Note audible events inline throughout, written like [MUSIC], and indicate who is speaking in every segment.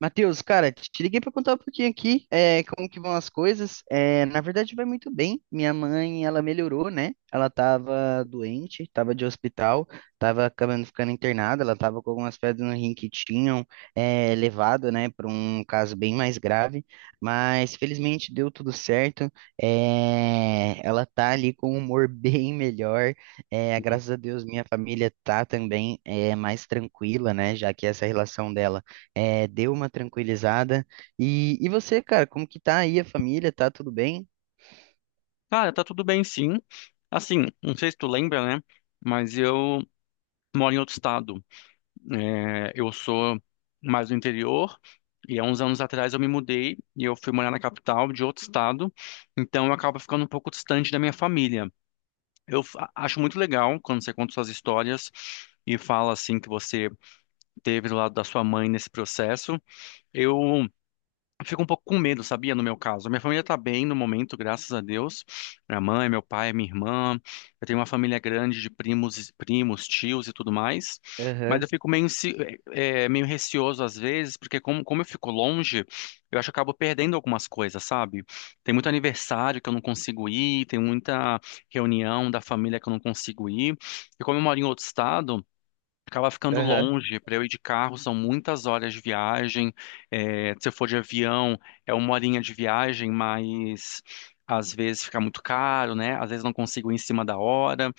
Speaker 1: Matheus, cara, te liguei para contar um pouquinho aqui, como que vão as coisas. Na verdade, vai muito bem. Minha mãe, ela melhorou, né? Ela tava doente, tava de hospital, tava acabando ficando internada. Ela tava com algumas pedras no rim que tinham levado, né, para um caso bem mais grave. Mas felizmente deu tudo certo. É, ela tá ali com um humor [LAUGHS] bem melhor. Graças a Deus, minha família tá também mais tranquila, né? Já que essa relação dela deu uma tranquilizada. E você, cara, como que tá aí a família? Tá tudo bem?
Speaker 2: Cara, tá tudo bem sim. Assim, não sei se tu lembra, né? Mas eu moro em outro estado. É, eu sou mais do interior e há uns anos atrás eu me mudei e eu fui morar na capital de outro estado. Então eu acabo ficando um pouco distante da minha família. Acho muito legal quando você conta suas histórias e fala assim que você teve do lado da sua mãe nesse processo. Eu eu fico um pouco com medo, sabia? No meu caso, minha família tá bem no momento, graças a Deus. Minha mãe, meu pai, minha irmã. Eu tenho uma família grande de primos, primos, tios e tudo mais. Mas eu
Speaker 1: Aham,
Speaker 2: fico meio, meio receoso às vezes, porque como eu fico longe, eu acho que eu acabo perdendo algumas coisas, sabe? Tem muito aniversário que eu não consigo ir, tem muita reunião da família que eu não consigo ir. E como eu moro em outro estado. Acaba ficando
Speaker 1: aham.
Speaker 2: longe para eu ir de carro, são muitas horas de viagem. É, se eu for de avião, é uma horinha de viagem, mas às vezes fica muito caro, né? Às vezes não consigo ir em cima da hora.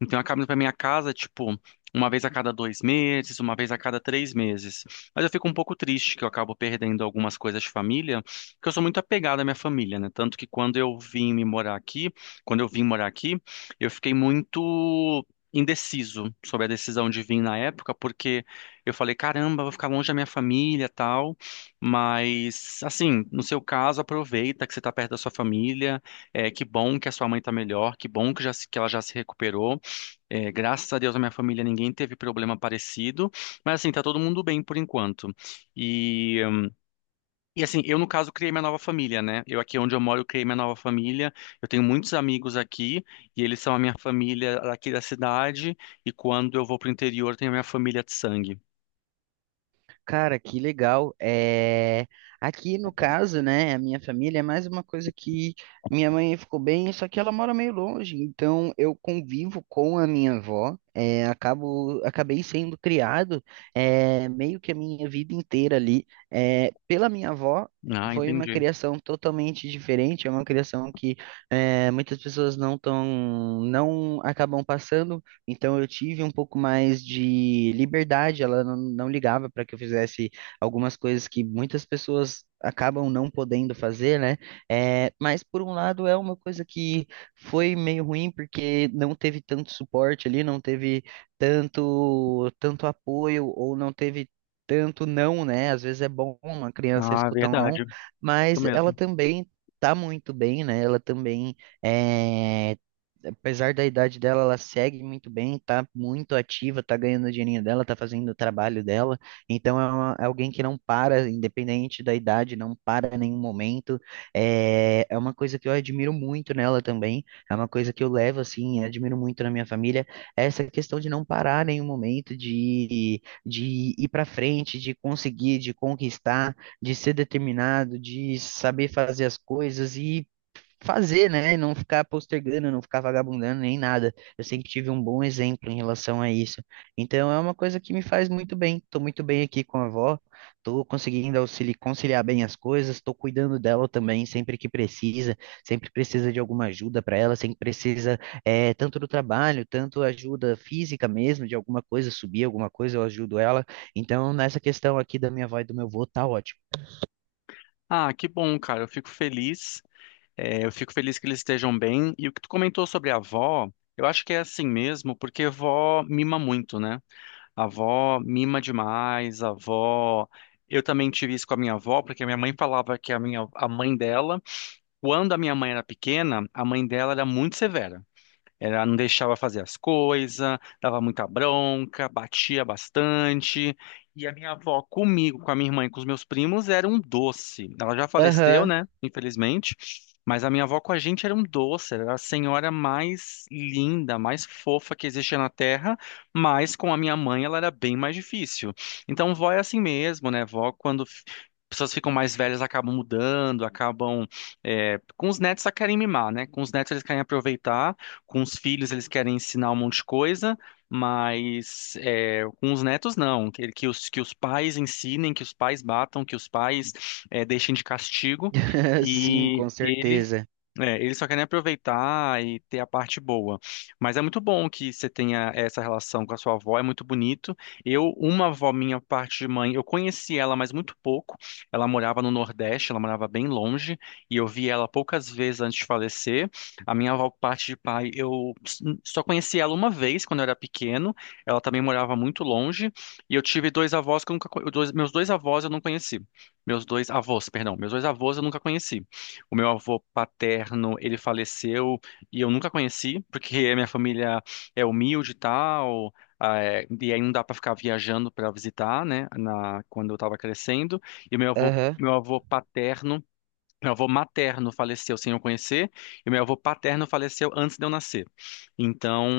Speaker 2: Então eu acabo indo para minha casa, tipo, uma vez a cada dois meses, uma vez a cada três meses. Mas eu fico um pouco triste que eu acabo perdendo algumas coisas de família, porque eu sou muito apegado à minha família, né? Tanto que quando eu vim morar aqui, eu fiquei muito indeciso sobre a decisão de vir na época, porque eu falei, caramba, vou ficar longe da minha família, tal, mas assim, no seu caso, aproveita que você está perto da sua família, é, que bom que a sua mãe está melhor, que bom que, já, se- que ela já se recuperou, é, graças a Deus na minha família ninguém teve problema parecido, mas assim, tá todo mundo bem por enquanto, e e assim, eu no caso criei minha nova família, né? Eu aqui onde eu moro, eu criei minha nova família. Eu tenho muitos amigos aqui e eles são a minha família aqui da cidade. E quando eu vou pro interior, tem a minha família de sangue.
Speaker 1: Cara, que legal. Aqui no caso, né, a minha família é mais uma coisa que minha mãe ficou bem, só que ela mora meio longe, então eu convivo com a minha avó. É, acabei sendo criado meio que a minha vida inteira ali, pela minha avó.
Speaker 2: Ah,
Speaker 1: Foi uma
Speaker 2: entendi.
Speaker 1: criação totalmente diferente, é uma criação que muitas pessoas não acabam passando. Então eu tive um pouco mais de liberdade, ela não ligava para que eu fizesse algumas coisas que muitas pessoas acabam não podendo fazer, né? É, mas por um lado é uma coisa que foi meio ruim porque não teve tanto suporte ali, não teve tanto apoio ou não teve tanto não, né? Às vezes é bom uma criança
Speaker 2: Ah,
Speaker 1: escutar um não,
Speaker 2: verdade. Isso
Speaker 1: mas ela
Speaker 2: mesmo.
Speaker 1: também tá muito bem, né? Ela também, é, apesar da idade dela, ela segue muito bem, tá muito ativa, tá ganhando o dinheirinho dela, tá fazendo o trabalho dela. Então é alguém que não para, independente da idade, não para em nenhum momento. É uma coisa que eu admiro muito nela também, é uma coisa que eu levo assim, admiro muito na minha família, é essa questão de não parar em nenhum momento, de ir para frente, de conseguir, de conquistar, de ser determinado, de saber fazer as coisas e fazer, né? Não ficar postergando, não ficar vagabundando nem nada. Eu sempre tive um bom exemplo em relação a isso. Então é uma coisa que me faz muito bem. Tô muito bem aqui com a avó, tô conseguindo conciliar bem as coisas, tô cuidando dela também sempre que precisa, sempre precisa de alguma ajuda para ela, sempre precisa tanto do trabalho, tanto ajuda física mesmo, de alguma coisa, subir alguma coisa, eu ajudo ela. Então nessa questão aqui da minha avó e do meu avô tá ótimo.
Speaker 2: Ah, que bom, cara. Eu fico feliz. É, eu fico feliz que eles estejam bem. E o que tu comentou sobre a avó, eu acho que é assim mesmo, porque vó mima muito, né? A avó mima demais, a avó. Eu também tive isso com a minha avó, porque a minha mãe falava que a mãe dela, quando a minha mãe era pequena, a mãe dela era muito severa. Ela não deixava fazer as coisas, dava muita bronca, batia bastante. E a minha avó comigo, com a minha irmã e com os meus primos era um doce. Ela já faleceu,
Speaker 1: Aham.
Speaker 2: né? Infelizmente. Mas a minha avó com a gente era um doce, era a senhora mais linda, mais fofa que existia na Terra, mas com a minha mãe ela era bem mais difícil. Então, vó é assim mesmo, né? Vó, pessoas ficam mais velhas, acabam mudando, acabam. Com os netos, elas querem mimar, né? Com os netos, eles querem aproveitar. Com os filhos eles querem ensinar um monte de coisa, mas é, com os netos não. Que os pais ensinem, que os pais batam, que os pais é, deixem de castigo.
Speaker 1: [LAUGHS] Sim,
Speaker 2: E
Speaker 1: com
Speaker 2: ele
Speaker 1: certeza.
Speaker 2: eles só querem aproveitar e ter a parte boa. Mas é muito bom que você tenha essa relação com a sua avó, é muito bonito. Eu, uma avó minha, parte de mãe, eu conheci ela, mas muito pouco. Ela morava no Nordeste, ela morava bem longe, e eu vi ela poucas vezes antes de falecer. A minha avó, parte de pai, só conheci ela uma vez quando eu era pequeno. Ela também morava muito longe, e eu tive dois avós que eu nunca, co- dois- meus dois avós eu não conheci. Meus dois avós, perdão, meus dois avós eu nunca conheci. O meu avô paterno, ele faleceu e eu nunca conheci, porque a minha família é humilde e tal, e aí não dá para ficar viajando para visitar, né, quando eu estava crescendo. E meu avô,
Speaker 1: Aham.
Speaker 2: meu avô paterno Meu avô materno faleceu sem eu conhecer, e meu avô paterno faleceu antes de eu nascer. Então,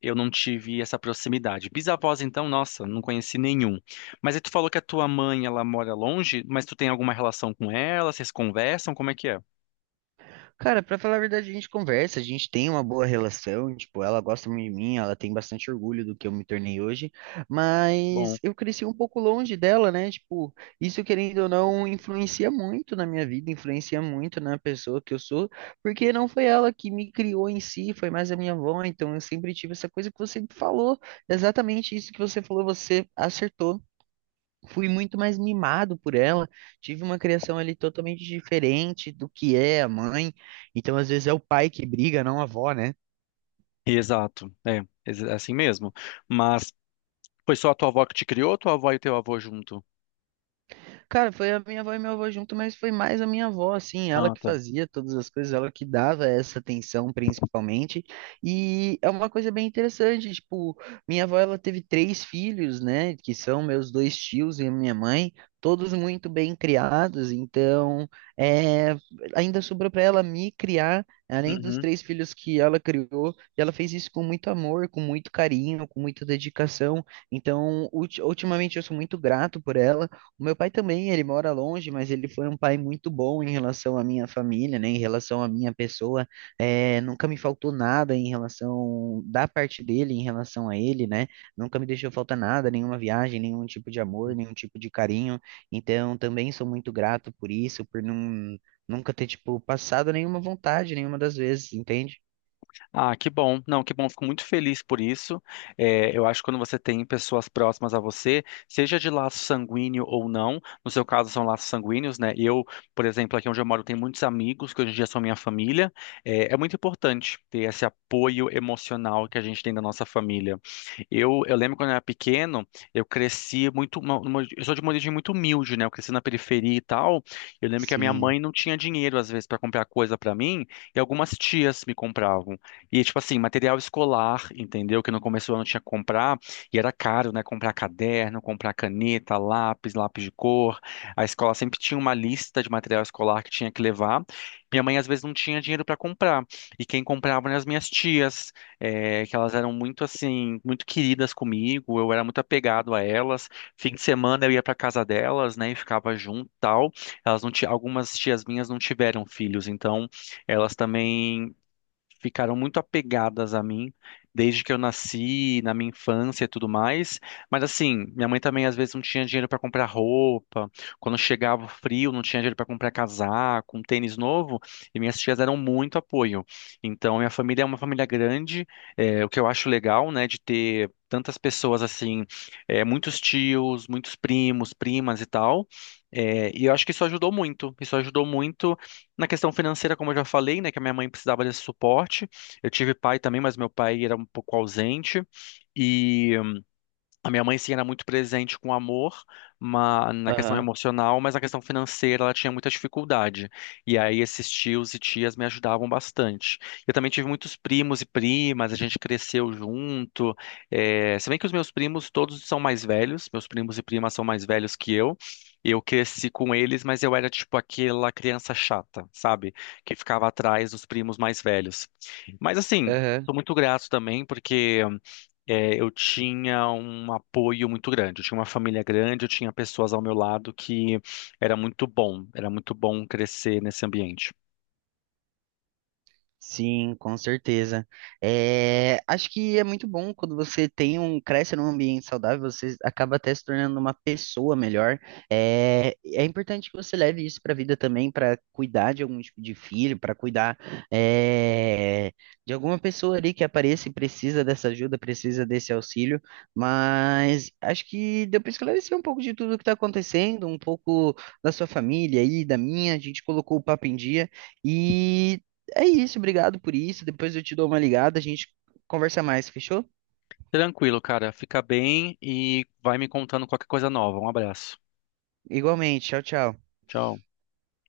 Speaker 2: eu não tive essa proximidade. Bisavós, então, nossa, não conheci nenhum. Mas aí tu falou que a tua mãe, ela mora longe, mas tu tem alguma relação com ela? Vocês conversam? Como é que é?
Speaker 1: Cara, pra falar a verdade, a gente conversa, a gente tem uma boa relação, tipo, ela gosta muito de mim, ela tem bastante orgulho do que eu me tornei hoje,
Speaker 2: Bom,
Speaker 1: mas eu cresci um pouco longe dela, né? Tipo, isso querendo ou não influencia muito na minha vida, influencia muito na pessoa que eu sou, porque não foi ela que me criou em si, foi mais a minha avó, então eu sempre tive essa coisa que você falou, exatamente isso que você falou, você acertou, fui muito mais mimado por ela, tive uma criação ali totalmente diferente do que é a mãe. Então, às vezes é o pai que briga, não a avó, né?
Speaker 2: exato, é, é assim mesmo. Mas foi só a tua avó que te criou, ou tua avó e teu avô junto?
Speaker 1: Cara, foi a minha avó e meu avô junto, mas foi mais a minha avó, assim, ela
Speaker 2: Ah,
Speaker 1: que
Speaker 2: tá.
Speaker 1: fazia todas as coisas, ela que dava essa atenção principalmente. E é uma coisa bem interessante, tipo, minha avó, ela teve três filhos, né, que são meus dois tios e a minha mãe, todos muito bem criados, então, é, ainda sobrou para ela me criar, além dos
Speaker 2: Uhum.
Speaker 1: três filhos que ela criou, e ela fez isso com muito amor, com muito carinho, com muita dedicação. Então, ultimamente eu sou muito grato por ela. O meu pai também, ele mora longe, mas ele foi um pai muito bom em relação à minha família, né? Em relação à minha pessoa. É, nunca me faltou nada em relação da parte dele, em relação a ele, né? Nunca me deixou faltar nada, nenhuma viagem, nenhum tipo de amor, nenhum tipo de carinho. Então, também sou muito grato por isso, por não, nunca ter, tipo, passado nenhuma vontade, nenhuma das vezes, entende?
Speaker 2: Ah, que bom. Não, que bom. Fico muito feliz por isso. É, eu acho que quando você tem pessoas próximas a você, seja de laço sanguíneo ou não, no seu caso são laços sanguíneos, né? Eu, por exemplo, aqui onde eu moro, tenho muitos amigos que hoje em dia são minha família. É, é muito importante ter esse apoio emocional que a gente tem da nossa família. Eu lembro quando eu era pequeno, eu cresci muito. Eu sou de uma origem muito humilde, né? Eu cresci na periferia e tal. Eu lembro que a minha
Speaker 1: Sim.
Speaker 2: mãe não tinha dinheiro, às vezes, para comprar coisa para mim, e algumas tias me compravam. E, tipo assim, material escolar, entendeu? Que no começo do ano tinha que comprar, e era caro, né? Comprar caderno, comprar caneta, lápis, lápis de cor. A escola sempre tinha uma lista de material escolar que tinha que levar. Minha mãe, às vezes, não tinha dinheiro para comprar. E quem comprava eram as minhas tias, que elas eram muito, assim, muito queridas comigo. Eu era muito apegado a elas. Fim de semana eu ia para casa delas, né? E ficava junto, e tal. Elas não ti- Algumas tias minhas não tiveram filhos, então elas também ficaram muito apegadas a mim desde que eu nasci, na minha infância e tudo mais. Mas assim, minha mãe também às vezes não tinha dinheiro para comprar roupa. Quando chegava o frio, não tinha dinheiro para comprar casaco, um tênis novo. E minhas tias deram muito apoio. Então, minha família é uma família grande, é, o que eu acho legal, né, de ter tantas pessoas assim, é, muitos tios, muitos primos, primas e tal. É, e eu acho que isso ajudou muito. Isso ajudou muito na questão financeira, como eu já falei, né, que a minha mãe precisava desse suporte. Eu tive pai também, mas meu pai era um pouco ausente. E a minha mãe, sim, era muito presente com amor, na questão
Speaker 1: Aham.
Speaker 2: emocional, mas na questão financeira ela tinha muita dificuldade. E aí esses tios e tias me ajudavam bastante. Eu também tive muitos primos e primas, a gente cresceu junto. É... Se bem que os meus primos todos são mais velhos, meus primos e primas são mais velhos que eu. Eu cresci com eles, mas eu era tipo aquela criança chata, sabe? Que ficava atrás dos primos mais velhos. Mas assim,
Speaker 1: Aham.
Speaker 2: tô muito grato também, porque é, eu tinha um apoio muito grande, eu tinha uma família grande, eu tinha pessoas ao meu lado que era muito bom crescer nesse ambiente.
Speaker 1: Sim, com certeza. É, acho que é muito bom quando você cresce num ambiente saudável, você acaba até se tornando uma pessoa melhor. É, é importante que você leve isso para a vida também, para cuidar de algum tipo de filho, para cuidar, é, de alguma pessoa ali que apareça e precisa dessa ajuda, precisa desse auxílio. Mas acho que deu para esclarecer um pouco de tudo que está acontecendo, um pouco da sua família e da minha. A gente colocou o papo em dia. E é isso, obrigado por isso. Depois eu te dou uma ligada, a gente conversa mais, fechou?
Speaker 2: Tranquilo, cara, fica bem e vai me contando qualquer coisa nova. Um abraço.
Speaker 1: Igualmente, tchau, tchau.
Speaker 2: Tchau.